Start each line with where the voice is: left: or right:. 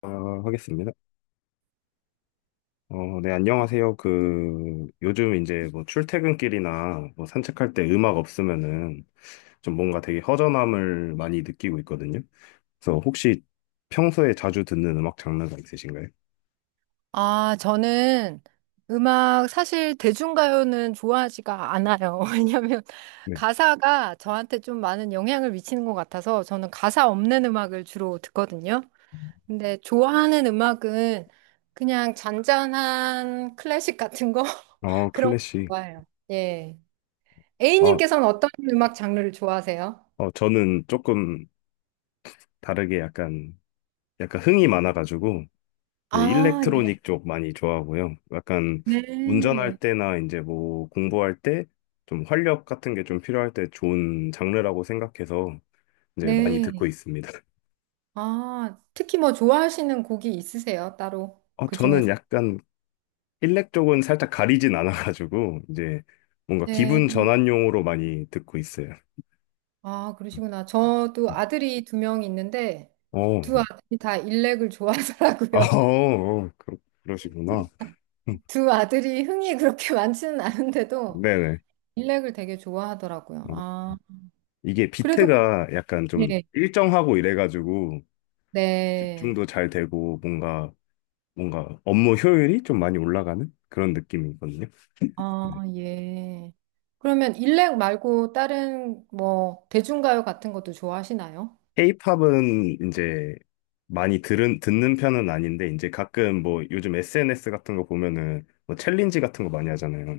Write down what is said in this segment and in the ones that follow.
left: 아, 하겠습니다. 네, 안녕하세요. 요즘 이제 뭐 출퇴근길이나 뭐 산책할 때 음악 없으면은 좀 뭔가 되게 허전함을 많이 느끼고 있거든요. 그래서 혹시 평소에 자주 듣는 음악 장르가 있으신가요?
right: 아, 저는 음악, 사실 대중가요는 좋아하지가 않아요. 왜냐면
left: 네.
right: 가사가 저한테 좀 많은 영향을 미치는 것 같아서 저는 가사 없는 음악을 주로 듣거든요. 근데 좋아하는 음악은 그냥 잔잔한 클래식 같은 거?
left: 어,
right: 그런 거
left: 클래식.
right: 좋아해요. 예.
left: 아,
right: A님께서는 어떤 음악 장르를 좋아하세요?
left: 저는 조금 다르게 약간 흥이 많아가지고 이제
right: 아, 예.
left: 일렉트로닉 쪽 많이 좋아하고요. 약간
right: 네.
left: 운전할 때나 이제 뭐 공부할 때 좀 활력 같은 게 좀 필요할 때 좋은 장르라고 생각해서 이제 많이 듣고
right: 네.
left: 있습니다.
right: 아, 특히 뭐 좋아하시는 곡이 있으세요? 따로 그
left: 저는
right: 중에서?
left: 약간 일렉 쪽은 살짝 가리진 않아가지고 이제 뭔가 기분
right: 네.
left: 전환용으로 많이 듣고 있어요.
right: 아, 그러시구나. 저도 아들이 두 명 있는데
left: 어,
right: 두 아들이 다 일렉을
left: 아,
right: 좋아하더라고요.
left: 어, 그러시구나.
right: 두 아들이 흥이 그렇게 많지는 않은데도
left: 네네.
right: 일렉을 되게 좋아하더라고요.
left: 어,
right: 아,
left: 이게
right: 그래도
left: 비트가 약간 좀
right: 예.
left: 일정하고 이래가지고
right: 네.
left: 집중도 잘 되고 뭔가 업무 효율이 좀 많이 올라가는 그런 느낌이거든요. 네.
right: 아, 예. 그러면 일렉 말고 다른 뭐 대중가요 같은 것도 좋아하시나요?
left: K-팝은 이제 듣는 편은 아닌데, 이제 가끔 뭐 요즘 SNS 같은 거 보면은 뭐 챌린지 같은 거 많이 하잖아요.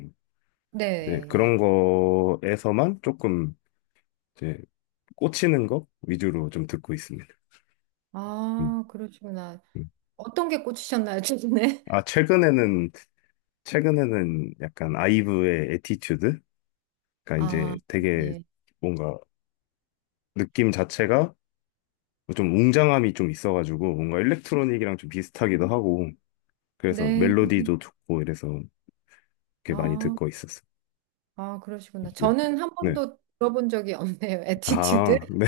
right: 네,
left: 이제
right: 예.
left: 그런 거에서만 조금 이제 꽂히는 거 위주로 좀 듣고 있습니다. 음,
right: 아, 그러시구나.
left: 음.
right: 어떤 게 꽂히셨나요, 최근에?
left: 아, 최근에는, 최근에는 약간 아이브의 에티튜드? 그러니까
right: 아,
left: 이제 되게
right: 예.
left: 뭔가 느낌 자체가 좀 웅장함이 좀 있어가지고 뭔가 일렉트로닉이랑 좀 비슷하기도 하고 그래서
right: 네.
left: 멜로디도 좋고 이래서 이렇게 많이
right: 아.
left: 듣고 있었어요.
right: 아, 그러시구나.
left: 네.
right: 저는 한
left: 네.
right: 번도 들어본 적이 없네요. 에티튜드
left: 아, 네.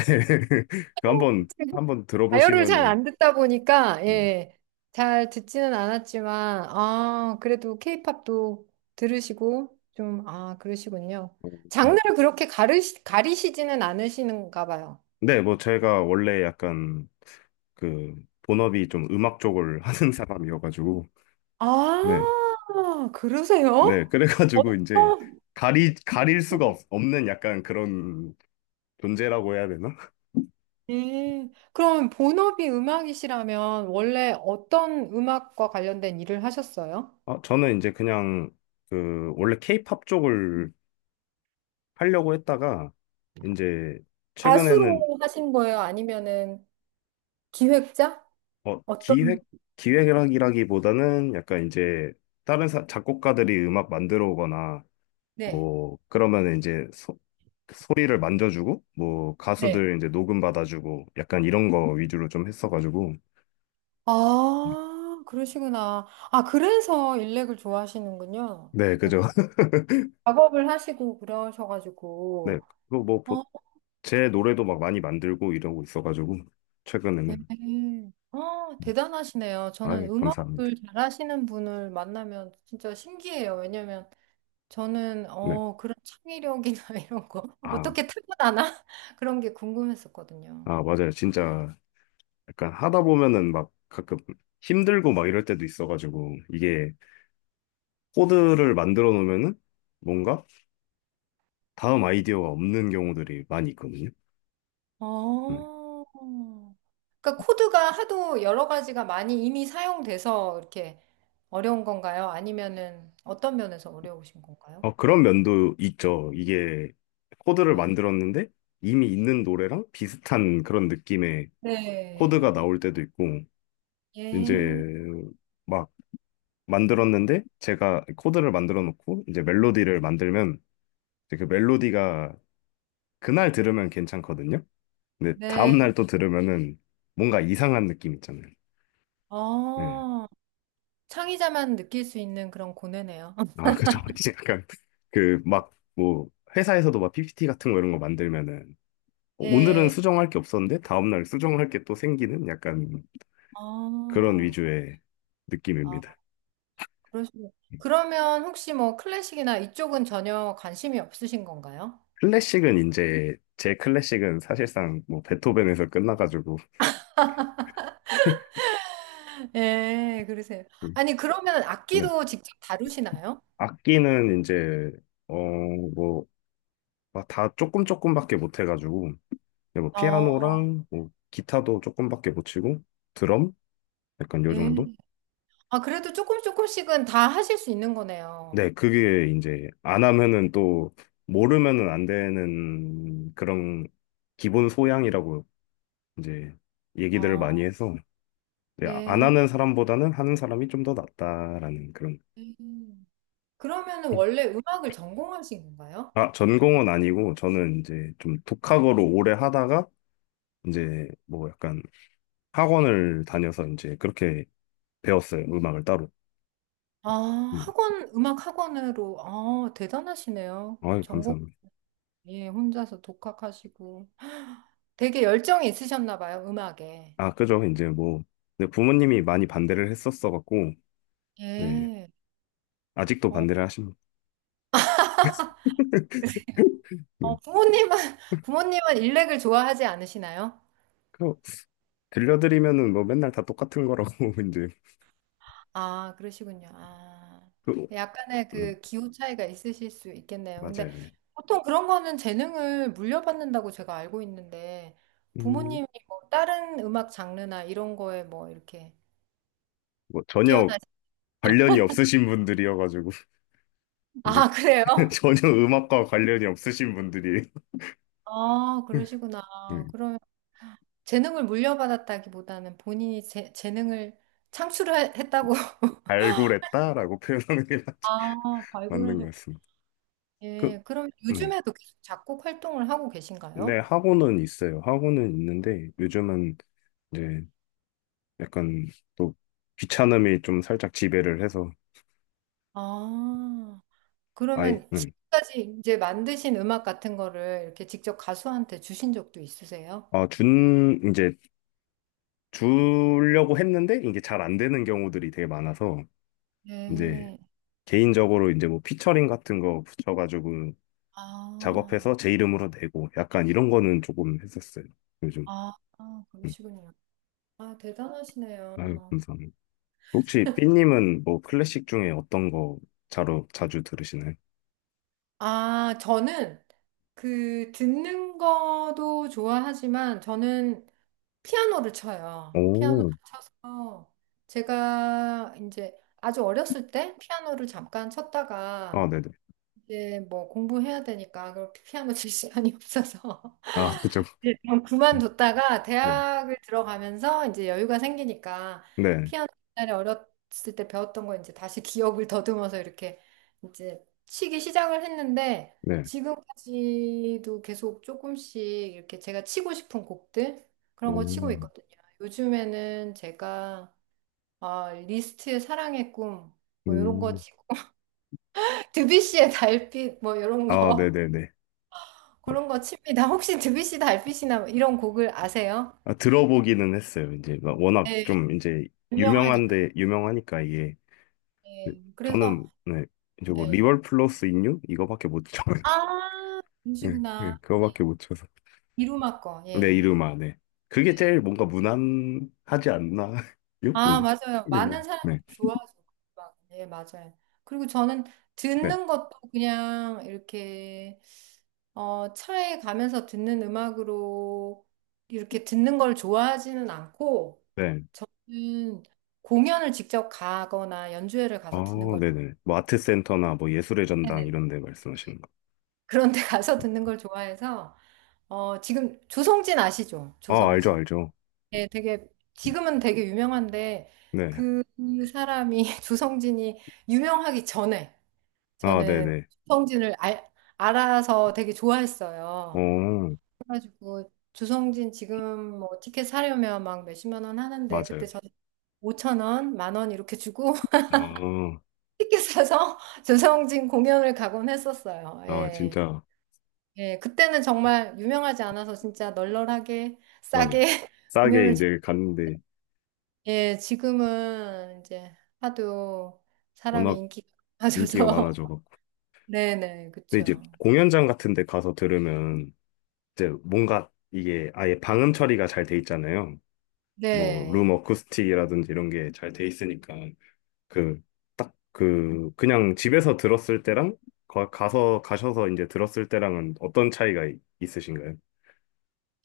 left: 그 한번
right: 가요를 잘
left: 들어보시면은
right: 안 듣다 보니까,
left: 네.
right: 예, 잘 듣지는 않았지만, 아, 그래도 케이팝도 들으시고, 좀, 아, 그러시군요.
left: 음.
right: 장르를 그렇게 가리시지는 않으시는가 봐요.
left: 네, 뭐 제가 원래 약간 그 본업이 좀 음악 쪽을 하는 사람이어가지고
right: 아,
left: 네. 네.
right: 그러세요?
left: 그래가지고 이제
right: 어떤,
left: 가리 가릴 수가 없는 약간 그런 존재라고 해야 되나?
right: 예. 그럼 본업이 음악이시라면 원래 어떤 음악과 관련된 일을 하셨어요?
left: 저는 이제 그냥 그 원래 케이팝 쪽을 하려고 했다가 이제 최근에는
right: 가수로 하신 거예요? 아니면은 기획자?
left: 어,
right: 어떤,
left: 기획 기획이라기보다는 약간 이제 다른 작곡가들이 음악 만들어 오거나
right: 네,
left: 뭐 그러면 이제 소리를 만져주고 뭐
right: 네.
left: 가수들 이제 녹음 받아주고 약간 이런 거 위주로 좀 했어가지고
right: 아, 그러시구나. 아, 그래서 일렉을 좋아하시는군요.
left: 네
right: 이렇게
left: 그죠.
right: 작업을 하시고
left: 네,
right: 그러셔가지고.
left: 그거
right: 어,
left: 뭐제 노래도 막 많이 만들고 이러고 있어가지고
right: 네.
left: 최근에는
right: 아, 대단하시네요. 저는
left: 아이 감사합니다.
right: 음악을 잘하시는 분을 만나면 진짜 신기해요. 왜냐면 저는,
left: 네.
right: 어, 그런 창의력이나 이런 거
left: 아
right: 어떻게 타고나나? 그런 게 궁금했었거든요.
left: 아, 맞아요. 진짜 약간 하다 보면은 막 가끔 힘들고 막 이럴 때도 있어가지고 이게 코드를 만들어 놓으면은 뭔가 다음 아이디어가 없는 경우들이 많이 있거든요. 네.
right: 어. 그러니까 코드가 하도 여러 가지가 많이 이미 사용돼서 이렇게 어려운 건가요? 아니면은 어떤 면에서 어려우신 건가요?
left: 어, 그런 면도 있죠. 이게 코드를
right: 네.
left: 만들었는데 이미 있는 노래랑 비슷한 그런 느낌의 코드가
right: 네.
left: 나올 때도 있고 이제
right: 예.
left: 막 만들었는데 제가 코드를 만들어 놓고 이제 멜로디를 만들면 이제 그 멜로디가 그날 들으면 괜찮거든요. 근데
right: 네.
left: 다음날 또 들으면은 뭔가 이상한 느낌 있잖아요. 예.
right: 어. 창의자만 느낄 수 있는 그런 고뇌네요.
left: 아, 그죠. 이제 약간 그 막 뭐 회사에서도 막 PPT 같은 거 이런 거 만들면은 오늘은
right: 예.
left: 수정할 게 없었는데 다음날 수정할 게 또 생기는 약간 그런
right: 어.
left: 위주의
right: 아,
left: 느낌입니다.
right: 그러시면 그러면 혹시 뭐 클래식이나 이쪽은 전혀 관심이 없으신 건가요?
left: 클래식은 이제 제 클래식은 사실상 뭐 베토벤에서 끝나가지고
right: 예, 그러세요. 아니, 그러면
left: 네.
right: 악기도 직접 다루시나요?
left: 악기는 이제 어 뭐 다 조금밖에 못 해가지고 그냥 뭐
right: 어.
left: 피아노랑 뭐 기타도 조금밖에 못 치고 드럼 약간 요 정도?
right: 네. 아, 그래도 조금 조금씩은 다 하실 수 있는 거네요.
left: 네, 그게 이제 안 하면은 또 모르면은 안 되는 그런 기본 소양이라고 이제 얘기들을
right: 아,
left: 많이 해서 네, 안
right: 네.
left: 하는 사람보다는 하는 사람이 좀 더 낫다라는 그런
right: 음. 그러면은 원래 음악을 전공하신 건가요?
left: 아, 전공은 아니고 저는 이제 좀 독학으로 오래 하다가 이제 뭐 약간 학원을 다녀서 이제 그렇게 배웠어요. 음악을 따로.
right: 아,
left: 네.
right: 학원, 음악 학원으로, 아, 대단하시네요.
left: 아유,
right: 전공,
left: 감사합니다.
right: 예, 혼자서 독학하시고. 되게 열정이 있으셨나 봐요, 음악에.
left: 아, 그죠. 이제 뭐, 근데 부모님이 많이 반대를 했었어갖고, 네,
right: 예.
left: 아직도
right: 어,
left: 반대를 하십니다. 네.
right: 어, 부모님은, 부모님은 일렉을 좋아하지 않으시나요?
left: 그, 들려드리면은 뭐 맨날 다 똑같은 거라고, 이제.
right: 아, 그러시군요. 아,
left: 그,
right: 약간의
left: 네,
right: 그 기호 차이가 있으실 수 있겠네요. 근데
left: 맞아요. 네.
right: 보통 그런 거는 재능을 물려받는다고 제가 알고 있는데
left: 음,
right: 부모님이 뭐 다른 음악 장르나 이런 거에 뭐 이렇게
left: 뭐
right: 뛰어
left: 전혀
right: 나신
left: 관련이 없으신 분들이어가지고, 이제
right: 아,
left: 그-
right: 그래요?
left: 전혀 음악과 관련이 없으신 분들이
right: 아, 그러시구나.
left: 네,
right: 그럼 재능을 물려받았다기보다는 본인이 재능을 창출했다고.
left: 발굴했다라고 표현하는 게
right: 아,
left: 맞는 것
right: 발굴하셨고.
left: 같습니다. 그,
right: 예, 그럼
left: 네.
right: 요즘에도 계속 작곡 활동을 하고
left: 네,
right: 계신가요?
left: 학원은 있어요. 학원은 있는데, 요즘은 이제 약간 또 귀찮음이 좀 살짝 지배를 해서
right: 아.
left: 아이
right: 그러면 지금까지 이제 만드신 음악 같은 거를 이렇게 직접 가수한테 주신 적도 있으세요?
left: 아, 준 이제 주려고 했는데 이게 잘 안 되는 경우들이 되게 많아서 이제
right: 네.
left: 개인적으로 이제 뭐 피처링 같은 거 붙여가지고
right: 아,
left: 작업해서 제 이름으로 내고 약간 이런 거는 조금 했었어요. 요즘
right: 아, 아,
left: 음.
right: 그러시군요. 아,
left: 아유
right: 대단하시네요.
left: 감사합니다. 혹시 삐님은 뭐 클래식 중에 어떤 거 자로 자주 들으시나요?
right: 아, 저는 그 듣는 거도 좋아하지만 저는 피아노를 쳐요. 피아노.
left: 오,
right: 어, 제가 이제 아주 어렸을 때 피아노를 잠깐
left: 아
right: 쳤다가
left: 네네
right: 이제 뭐 공부해야 되니까 그 피아노 칠 시간이 없어서
left: 아 그죠
right: 네, 좀
left: 음,
right: 그만뒀다가
left: 네
right: 대학을 들어가면서 이제 여유가 생기니까
left: 네,
right: 피아노 옛날에 어렸을 때 배웠던 거 이제 다시 기억을 더듬어서 이렇게 이제 치기 시작을 했는데
left: 네.
right: 지금까지도 계속 조금씩 이렇게 제가 치고 싶은 곡들 그런 거 치고
left: 오.
right: 있거든요. 요즘에는 제가 아, 리스트의 사랑의 꿈 뭐 이런 거
left: 음.
right: 치고 드뷔시의 달빛 뭐 이런
left: 아,
right: 거
left: 네네네. 어,
right: 그런 거 칩니다. 혹시 드뷔시 달빛이나 뭐 이런 곡을 아세요?
left: 아, 들어보기는 했어요. 이제 막 워낙
right: 네.
left: 좀 이제
right: 유명하니까.
left: 유명한데 유명하니까 이게 그,
right: 예. 그래서
left: 저는 네, 이제 뭐
right: 예.
left: 리월 플러스 인유 이거밖에 못 쳐요.
right: 아,
left: 네, 네,
right: 음식이구나. 예.
left: 그거밖에 못 쳐서.
right: 이루마 거.
left: 네,
right: 예.
left: 이름아. 네. 그게 제일 뭔가 무난하지 않나요?
right: 아,
left: 이제.
right: 맞아요.
left: 네네.
right: 많은
left: 네.
right: 사람들이 좋아하죠. 막, 예, 맞아요. 그리고 저는
left: 네.
right: 듣는 것도 그냥 이렇게 어, 차에 가면서 듣는 음악으로 이렇게 듣는 걸 좋아하지는 않고
left: 네.
right: 음, 공연을 직접 가거나 연주회를
left: 아,
right: 가서 듣는 걸
left: 네네. 뭐 아트센터나 뭐 예술의 전당
right: 네네.
left: 이런 데 말씀하시는 거.
right: 그런 데 가서 듣는 걸 좋아해서 어, 지금 조성진 아시죠?
left: 아,
right: 조성진.
left: 알죠.
right: 네, 되게 지금은 되게 유명한데
left: 네.
right: 그 사람이 조성진이 유명하기 전에
left: 아,
right: 저는
left: 네네.
right: 조성진을 알아서 되게 좋아했어요.
left: 어,
right: 그래가지고 조성진 지금 뭐 티켓 사려면 막 몇십만 원 하는데
left: 맞아요.
right: 그때 저는 5천 원, 10,000원 이렇게 주고
left: 아,
right: 티켓 사서 조성진 공연을 가곤 했었어요.
left: 아,
right: 예.
left: 진짜.
right: 예, 그때는 정말 유명하지 않아서 진짜 널널하게
left: 맞아요.
right: 싸게
left: 싸게
right: 공연을
left: 이제 갔는데
right: 예, 지금은 이제 하도 사람이
left: 워낙
right: 인기가
left: 인기가
right: 많아져서.
left: 많아져갖고.
right: 네네,
left: 근데 이제
right: 그쵸.
left: 공연장 같은 데 가서 들으면 이제 뭔가 이게 아예 방음 처리가 잘 돼 있잖아요. 뭐,
right: 네.
left: 룸 어쿠스틱이라든지 이런 게 잘 돼 있으니까 그, 그냥 집에서 들었을 때랑 가셔서 이제 들었을 때랑은 어떤 차이가 있으신가요?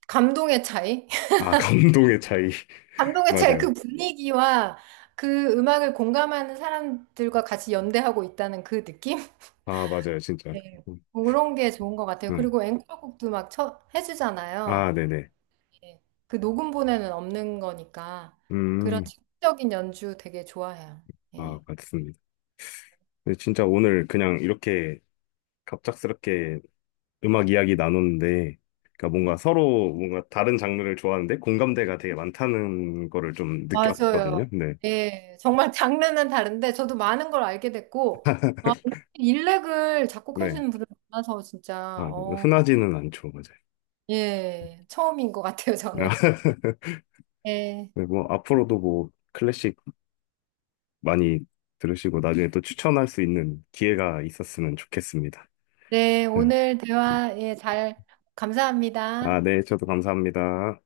right: 감동의 차이?
left: 아, 감동의 차이.
right: 감동의 차이,
left: 맞아요.
right: 그 분위기와 그 음악을 공감하는 사람들과 같이 연대하고 있다는 그 느낌?
left: 아, 맞아요. 진짜.
right: 네.
left: 음,
right: 그런 게 좋은 것 같아요.
left: 네.
right: 그리고 앵콜곡도 막
left: 아,
right: 해주잖아요.
left: 네네.
right: 예. 그 녹음본에는 없는 거니까. 그런
left: 음,
right: 즉적인 연주 되게 좋아해요.
left: 아,
right: 예.
left: 맞습니다. 근데 진짜 오늘 그냥 이렇게 갑작스럽게 음악 이야기 나눴는데, 그러니까 뭔가 서로 뭔가 다른 장르를 좋아하는데 공감대가 되게 많다는 거를 좀
right: 맞아요.
left: 느꼈거든요. 근데,
right: 예, 정말 장르는 다른데 저도 많은 걸 알게 됐고, 아, 일렉을
left: 네.
right: 작곡하시는 분을 만나서 진짜,
left: 아,
right: 어,
left: 흔하지는 않죠, 맞아요.
right: 예, 처음인 것 같아요, 저는. 예,
left: 네, 뭐, 앞으로도 뭐, 클래식 많이 들으시고 나중에 또 추천할 수 있는 기회가 있었으면 좋겠습니다.
right: 네,
left: 네.
right: 오늘 대화, 예, 잘,
left: 아,
right: 감사합니다.
left: 네. 저도 감사합니다.